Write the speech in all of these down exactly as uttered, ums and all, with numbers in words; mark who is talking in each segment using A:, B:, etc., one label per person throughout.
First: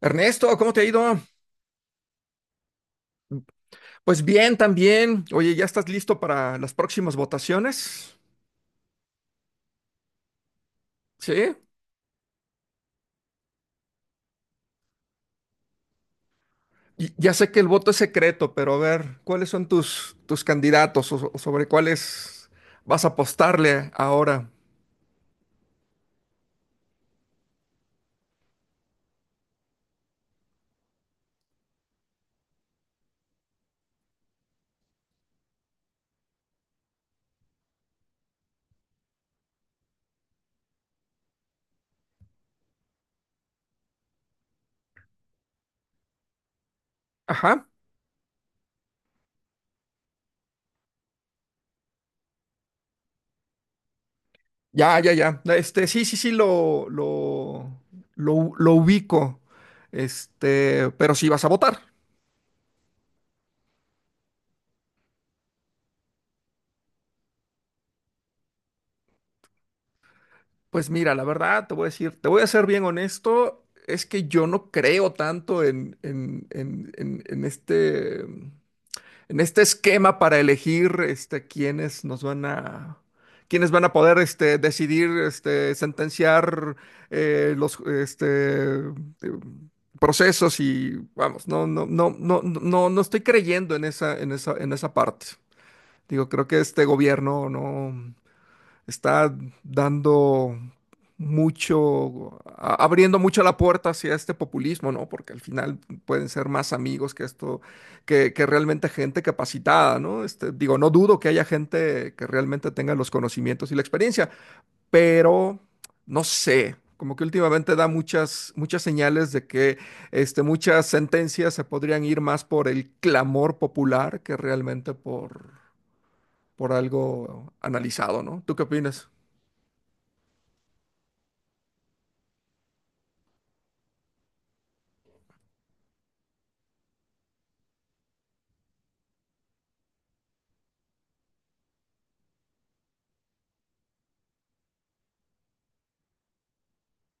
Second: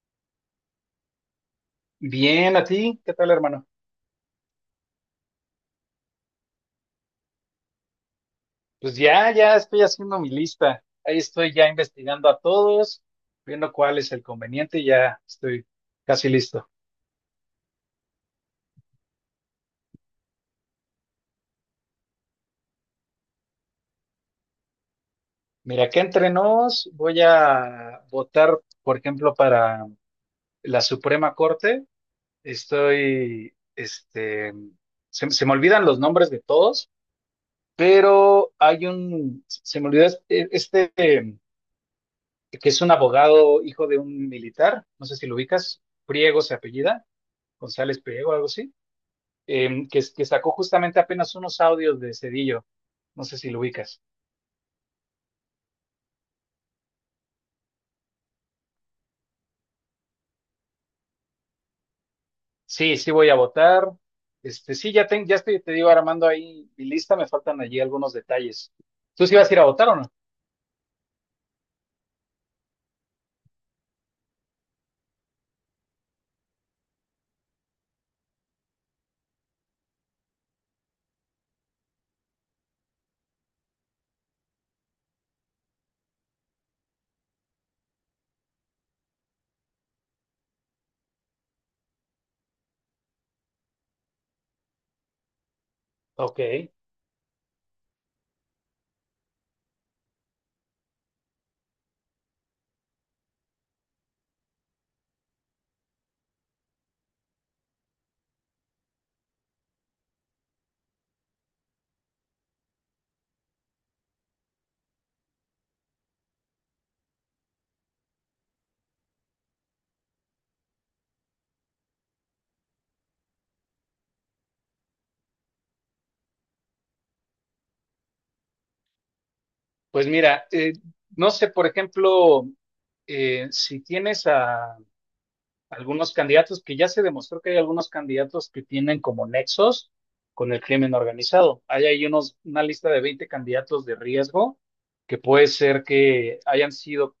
A: Ernesto, ¿cómo te ha ido?
B: Bien, ¿a ti? ¿Qué tal, hermano?
A: Pues bien, también. Oye, ¿ya estás listo para las próximas votaciones?
B: Pues ya, ya estoy haciendo mi lista. Ahí estoy
A: Sí.
B: ya investigando a todos, viendo cuál es el conveniente y ya estoy casi listo.
A: Y ya sé que el voto es secreto, pero a ver, ¿cuáles son tus, tus candidatos o, o sobre cuáles vas a apostarle ahora?
B: Mira, que entre nos voy a votar, por ejemplo, para la Suprema Corte. Estoy, este, se, se me olvidan los nombres de todos, pero hay un, se me olvidó este, este, que es un abogado hijo de un militar, no sé si lo ubicas, Priego se apellida.
A: Ajá.
B: González Priego, algo así, em, que, que sacó justamente apenas unos audios de Cedillo. No sé si lo ubicas.
A: Ya, ya, ya. Este, sí, sí, sí, lo, lo, lo, lo ubico. Este, pero sí vas a votar.
B: Sí, sí voy a votar. Este, sí, ya, ten- ya estoy, te digo, armando ahí mi lista, me faltan allí algunos detalles. ¿Tú sí vas a ir a votar o no?
A: Pues mira, la verdad, te voy a decir, te voy a ser bien honesto, es que yo no creo tanto en, en, en, en, en este, en este esquema para elegir este, quiénes nos van a, quiénes van a poder este, decidir, este, sentenciar eh, los este, eh, procesos y vamos, no, no, no, no, no, no estoy creyendo en esa, en esa, en esa parte. Digo,
B: Ok,
A: creo que este gobierno no está dando mucho, a- abriendo mucho la puerta hacia este populismo, ¿no? Porque al final pueden ser más amigos que esto, que, que realmente gente capacitada, ¿no? Este, digo, no dudo que haya gente que realmente tenga los conocimientos y la experiencia, pero no sé. Como que últimamente da muchas, muchas señales de que este, muchas sentencias se podrían ir más por el clamor popular que realmente por, por algo analizado, ¿no? ¿Tú qué opinas?
B: pues mira, eh, no sé, por ejemplo, eh, si tienes a, algunos candidatos que ya se demostró que hay algunos candidatos que tienen como nexos con el crimen organizado. Hay ahí unos, una lista de veinte candidatos de riesgo que puede ser que hayan sido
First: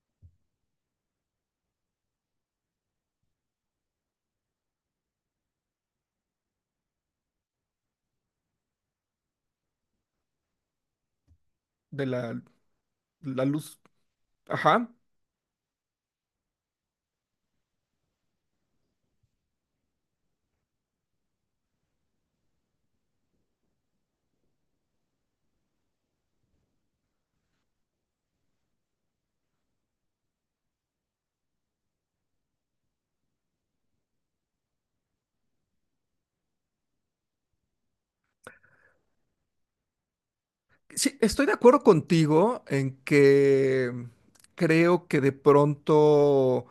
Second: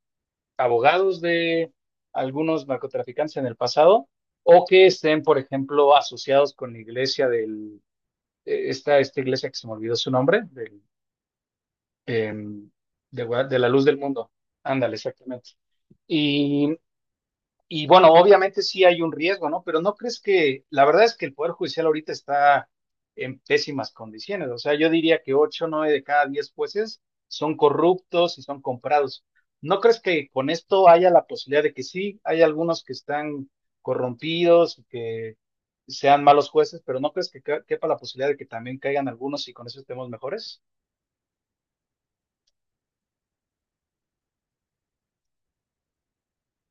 B: abogados de algunos narcotraficantes en el pasado o que estén, por ejemplo, asociados con la iglesia del, eh, esta, esta iglesia que se me olvidó su nombre, del,
A: De la,
B: em, de, Gua-
A: la
B: de la
A: luz.
B: luz del mundo.
A: Ajá.
B: Ándale, exactamente. Y y bueno, obviamente sí hay un riesgo, ¿no? Pero no crees que, la verdad es que el Poder Judicial ahorita está en pésimas condiciones. O sea, yo diría que ocho nueve de cada diez jueces son corruptos y son comprados. ¿No crees que con esto haya la posibilidad de que sí, hay algunos que están corrompidos, y que sean malos jueces, pero no crees que ca- quepa la posibilidad de que también caigan algunos y con eso estemos mejores?
A: Sí, estoy de acuerdo contigo en que creo que de pronto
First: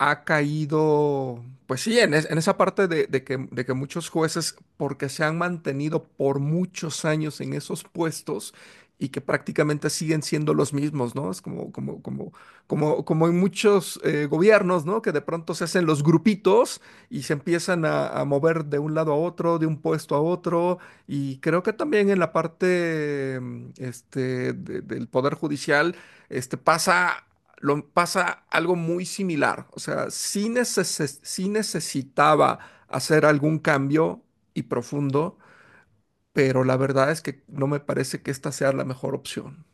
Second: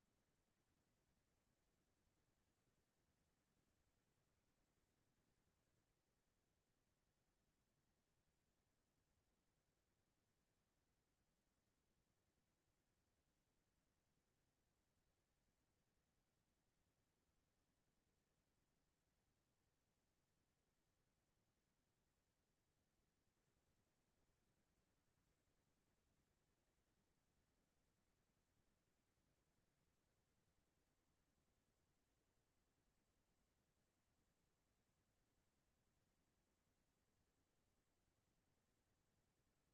A: ha caído, pues sí, en, es- en esa parte de, de que, de que muchos jueces, porque se han mantenido por muchos años en esos puestos y que prácticamente siguen siendo los mismos, ¿no? Es como, como, como, como, como en muchos eh, gobiernos, ¿no? Que de pronto se hacen los grupitos y se empiezan a, a mover de un lado a otro, de un puesto a otro, y creo que también en la parte, mm, este, de- del Poder Judicial este, pasa lo pasa algo muy similar. O sea, sí, neces- sí necesitaba hacer algún cambio y profundo, pero la verdad es que no me parece que esta sea la mejor opción.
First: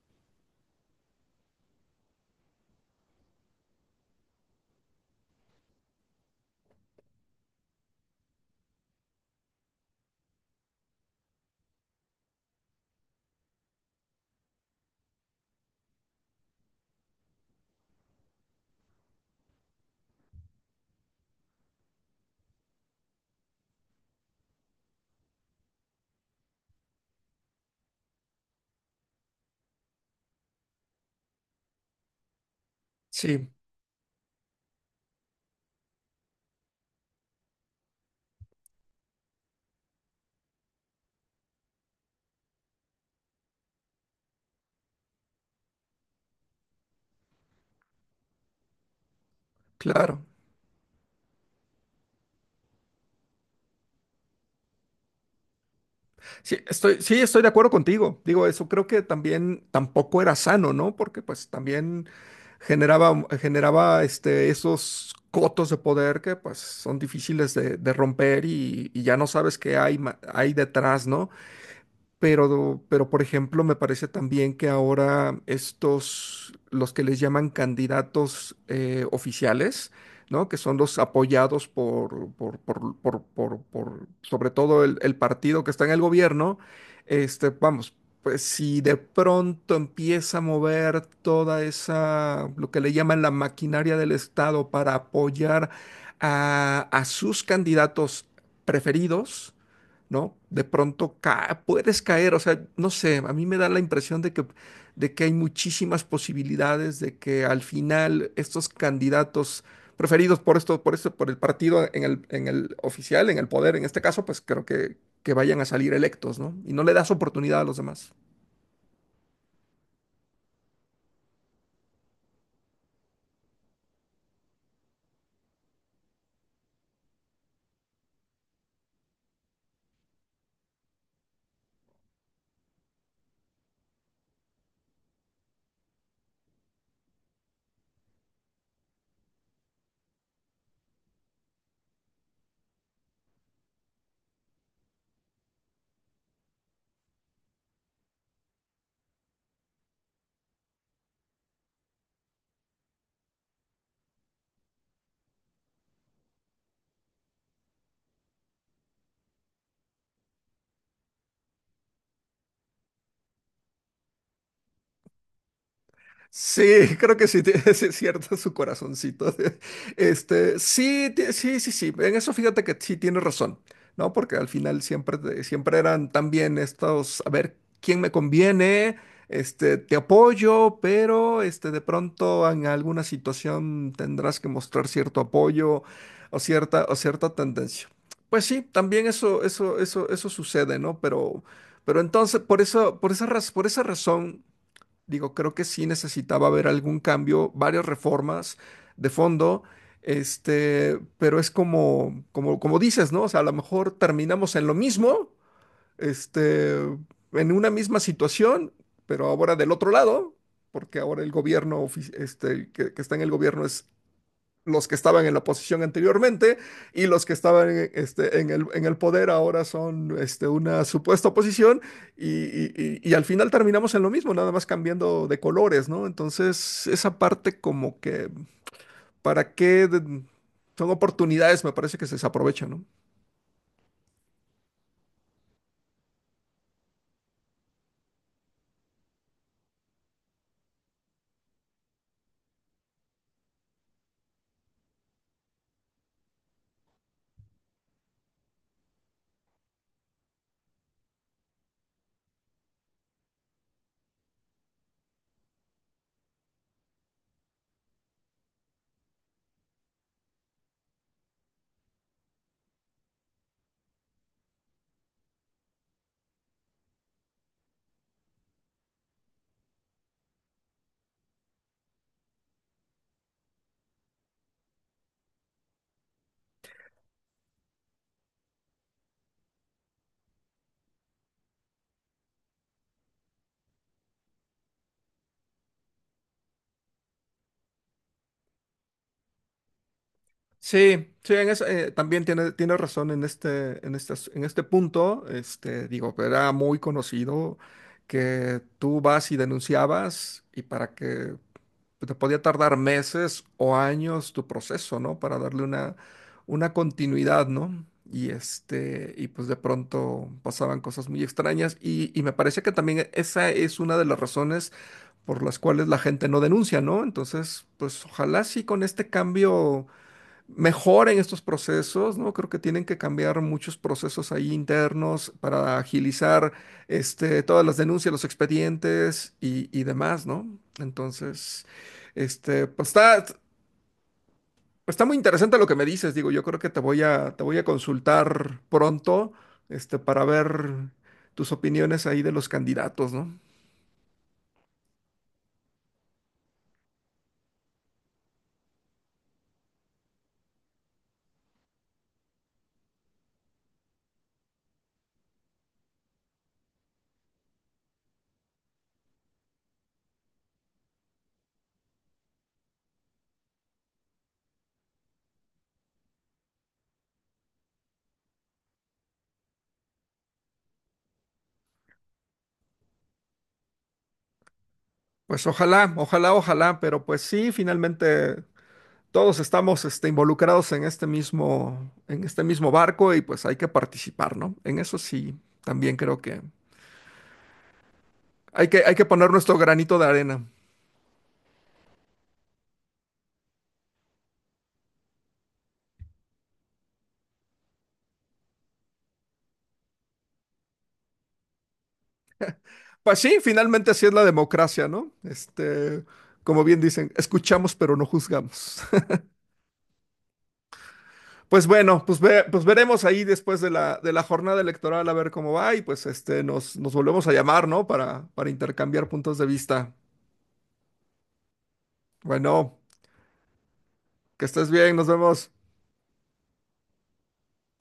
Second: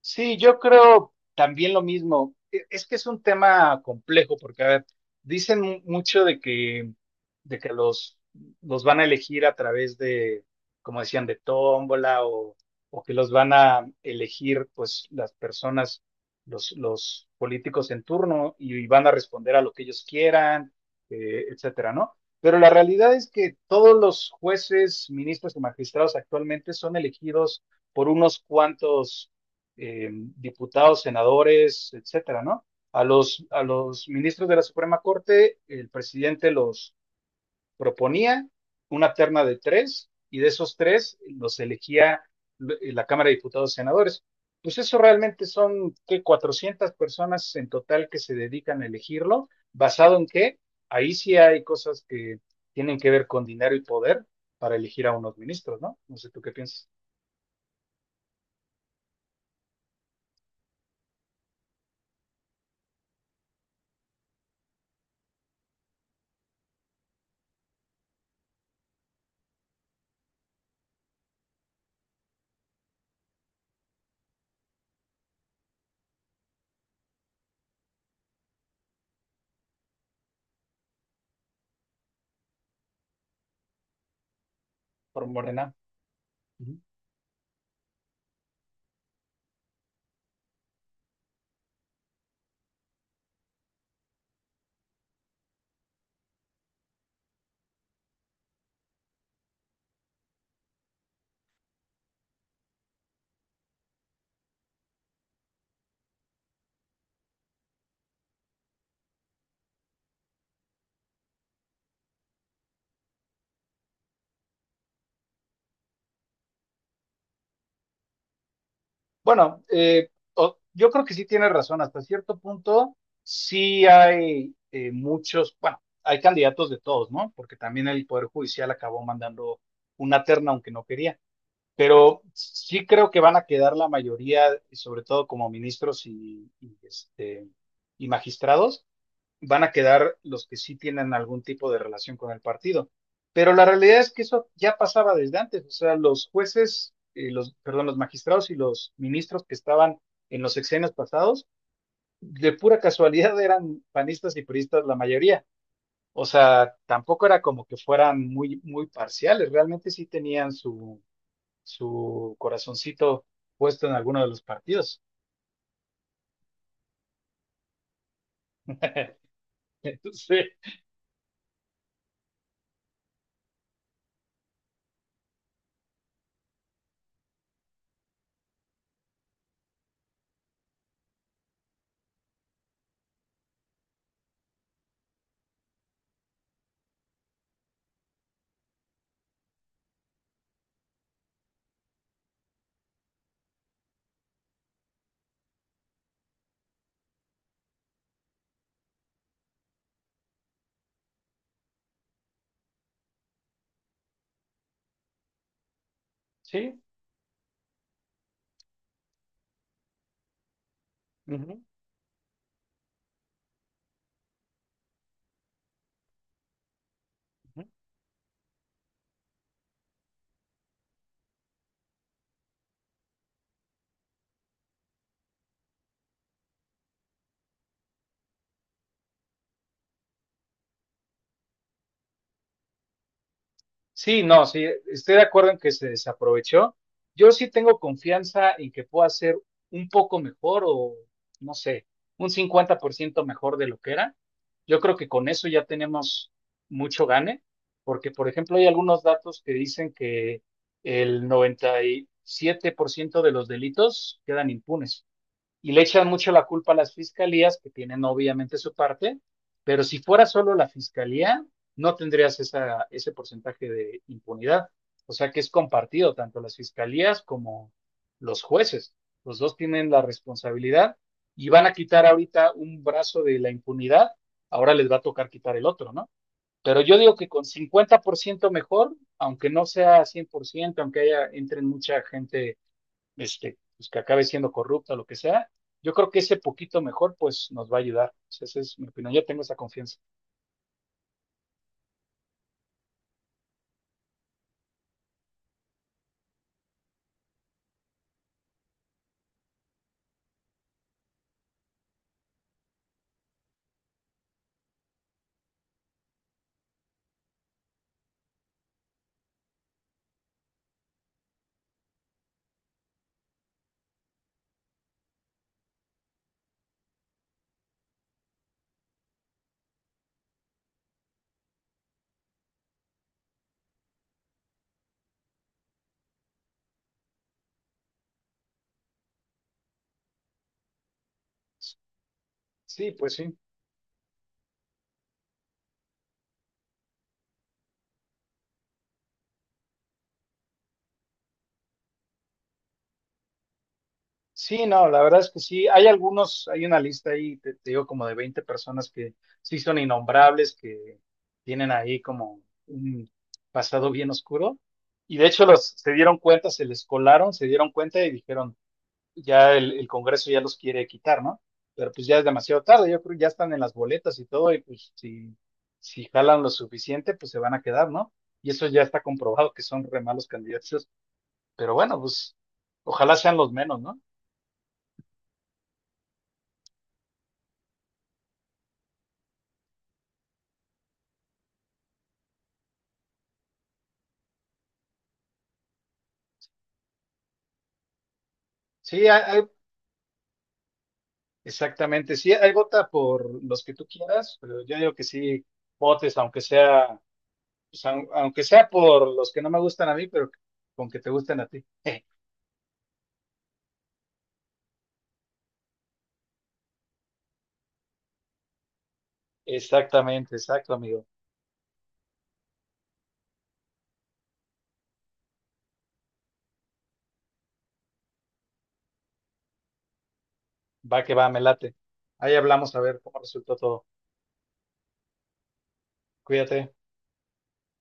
B: Sí, yo creo también lo mismo. E- Es que es un tema complejo porque, a ver, dicen mu- mucho de que, de que los, los van a elegir a través de, como decían, de tómbola o, o que los van a elegir, pues, las personas, los, los políticos en turno y, y van a responder a lo que ellos quieran, eh, etcétera, ¿no? Pero la realidad es que todos los jueces, ministros y magistrados actualmente son elegidos por unos cuantos eh, diputados, senadores, etcétera, ¿no? A los,
A: Sí,
B: a los ministros de la Suprema Corte, el presidente los proponía una terna de tres y de esos tres los elegía eh, la Cámara de Diputados y Senadores. Pues eso realmente son que cuatrocientas personas en total que se dedican a elegirlo, ¿basado
A: claro.
B: en qué? Ahí sí hay cosas que tienen que ver con dinero y poder para elegir a unos ministros, ¿no? No sé tú qué
A: Sí,
B: piensas,
A: estoy, sí, estoy de acuerdo contigo. Digo, eso creo que también tampoco era sano, ¿no? Porque pues también generaba, generaba este, esos cotos de poder que pues son difíciles de, de romper y, y ya no sabes qué hay, ma- hay detrás, ¿no? Pero, pero, por ejemplo, me parece también que ahora estos, los que les llaman candidatos eh, oficiales, ¿no? Que son los apoyados por, por, por, por, por- por, sobre todo el, el
B: por
A: partido que
B: Morena.
A: está en el gobierno,
B: Uh -huh.
A: este, vamos, pues si de pronto empieza a mover toda esa, lo que le llaman la maquinaria del Estado para apoyar a, a sus candidatos preferidos, ¿no? De pronto ca- puedes caer, o sea, no sé, a mí me da la impresión de que, de que hay muchísimas posibilidades de que al final estos candidatos preferidos por esto, por esto, por el partido en el, en el oficial, en el poder, en este caso, pues creo que, que vayan a salir electos, ¿no? Y no le das oportunidad a los demás.
B: Bueno, eh, o- yo creo que sí tiene razón. Hasta cierto punto, sí hay eh, muchos, bueno, hay candidatos de todos, ¿no? Porque también el Poder Judicial acabó mandando una terna, aunque no quería. Pero sí creo que van a quedar la mayoría, sobre todo como ministros y, y, este, y magistrados, van a quedar los que sí tienen algún tipo de relación con el partido. Pero la realidad es que eso ya pasaba desde antes, o sea, los jueces, eh, los, perdón, los magistrados y los ministros que estaban en los sexenios pasados, de pura casualidad eran panistas y puristas la mayoría. O sea, tampoco era como que fueran muy, muy parciales, realmente sí tenían su, su corazoncito puesto en alguno de los partidos.
A: Sí, creo que sí, tiene- sí es cierto su corazoncito. De-
B: Entonces,
A: Este, sí, ti- sí, sí, sí. En eso fíjate que sí tiene razón, ¿no? Porque al final siempre, te- siempre eran también estos, a ver, ¿quién me conviene? Este, te apoyo, pero este, de pronto en alguna situación tendrás que mostrar cierto apoyo o cierta, o cierta tendencia. Pues sí, también eso, eso, eso, eso sucede, ¿no? Pero, pero entonces, por eso, por esa, raz- por esa razón. Digo, creo que sí necesitaba haber algún cambio, varias reformas de fondo, este, pero es como, como, como dices, ¿no? O sea, a lo mejor terminamos en lo mismo, este,
B: sí.
A: en una misma situación, pero ahora del otro lado, porque ahora el
B: Ujú,
A: gobierno, ofi- este, el que, que está en el gobierno es los que estaban en la oposición anteriormente y los que
B: ujú.
A: estaban en, este, en, el, en el poder ahora son este, una supuesta oposición y, y, y al final terminamos en lo mismo, nada más cambiando de colores, ¿no? Entonces, esa parte como que, ¿para qué? De- son oportunidades, me parece que se desaprovechan, ¿no?
B: Sí, no, sí, estoy de acuerdo en que se desaprovechó. Yo sí tengo confianza en que pueda ser un poco mejor o, no sé, un cincuenta por ciento mejor de lo que era. Yo creo que con eso ya tenemos mucho gane, porque, por ejemplo, hay algunos datos que dicen que el noventa y siete por ciento de los delitos quedan impunes y le echan mucho la culpa a las fiscalías, que tienen obviamente su parte, pero si fuera solo la fiscalía, no tendrías esa, ese porcentaje de impunidad. O sea que es compartido, tanto las fiscalías como los jueces. Los dos tienen la responsabilidad y van a quitar ahorita un brazo de la impunidad, ahora les va a tocar quitar el otro, ¿no? Pero yo digo que con cincuenta por ciento mejor, aunque no sea cien por ciento, aunque haya, entren mucha gente este, pues que acabe siendo corrupta o lo que sea, yo creo que ese poquito mejor, pues nos va a ayudar. O sea, esa es mi opinión, yo tengo esa confianza.
A: Sí, sí, en eso, eh, también tiene, tiene razón en este, en este, as- en este punto. Este, digo, era muy conocido que tú vas y denunciabas y para que pues, te podía tardar meses o años tu proceso, ¿no? Para darle una, una continuidad, ¿no? Y este, y pues de pronto pasaban cosas muy extrañas y, y me parece que también esa es una de las razones por las cuales la gente no denuncia, ¿no? Entonces, pues ojalá sí con este cambio mejoren estos procesos, ¿no? Creo que tienen que cambiar muchos procesos ahí internos para agilizar este, todas las denuncias, los expedientes y, y demás, ¿no? Entonces, este, pues
B: Sí, pues
A: está,
B: sí.
A: está muy interesante lo que me dices, digo, yo creo que te voy a, te voy a consultar pronto, este, para ver tus opiniones ahí de los candidatos, ¿no?
B: Sí, no, la verdad es que sí, hay algunos, hay una lista ahí, te, te digo, como de veinte personas que sí son innombrables, que tienen ahí como un pasado bien oscuro. Y de hecho los se dieron cuenta, se les colaron, se dieron cuenta y dijeron, ya el, el Congreso ya los quiere quitar, ¿no? Pero pues ya es demasiado tarde, yo creo que ya están en las boletas y todo, y pues si, si jalan lo suficiente, pues se van a quedar, ¿no? Y eso ya está comprobado que son re malos candidatos, pero bueno, pues ojalá sean los menos, ¿no?
A: Pues ojalá, ojalá, ojalá, pero pues sí, finalmente todos estamos este, involucrados en este mismo, en este mismo barco y pues hay que participar, ¿no? En eso sí, también creo que hay que, hay que
B: Sí, hay,
A: poner
B: hay-
A: nuestro granito de arena.
B: exactamente, sí, hay vota por los que tú quieras, pero yo digo que sí, votes, aunque sea, pues, aun- aunque sea por los que no me gustan a mí, pero con que te gusten a ti.
A: Pues sí, finalmente así es la democracia, ¿no? Este, como bien dicen, escuchamos pero no juzgamos.
B: Exactamente, exacto, amigo.
A: Pues bueno, pues, ve- pues veremos ahí después de la, de la jornada electoral a ver cómo va y pues este, nos, nos volvemos a llamar, ¿no? Para, para intercambiar puntos de vista.
B: Va que va, me late. Ahí hablamos
A: Bueno,
B: a ver cómo resultó todo.
A: que estés bien, nos vemos.
B: Cuídate.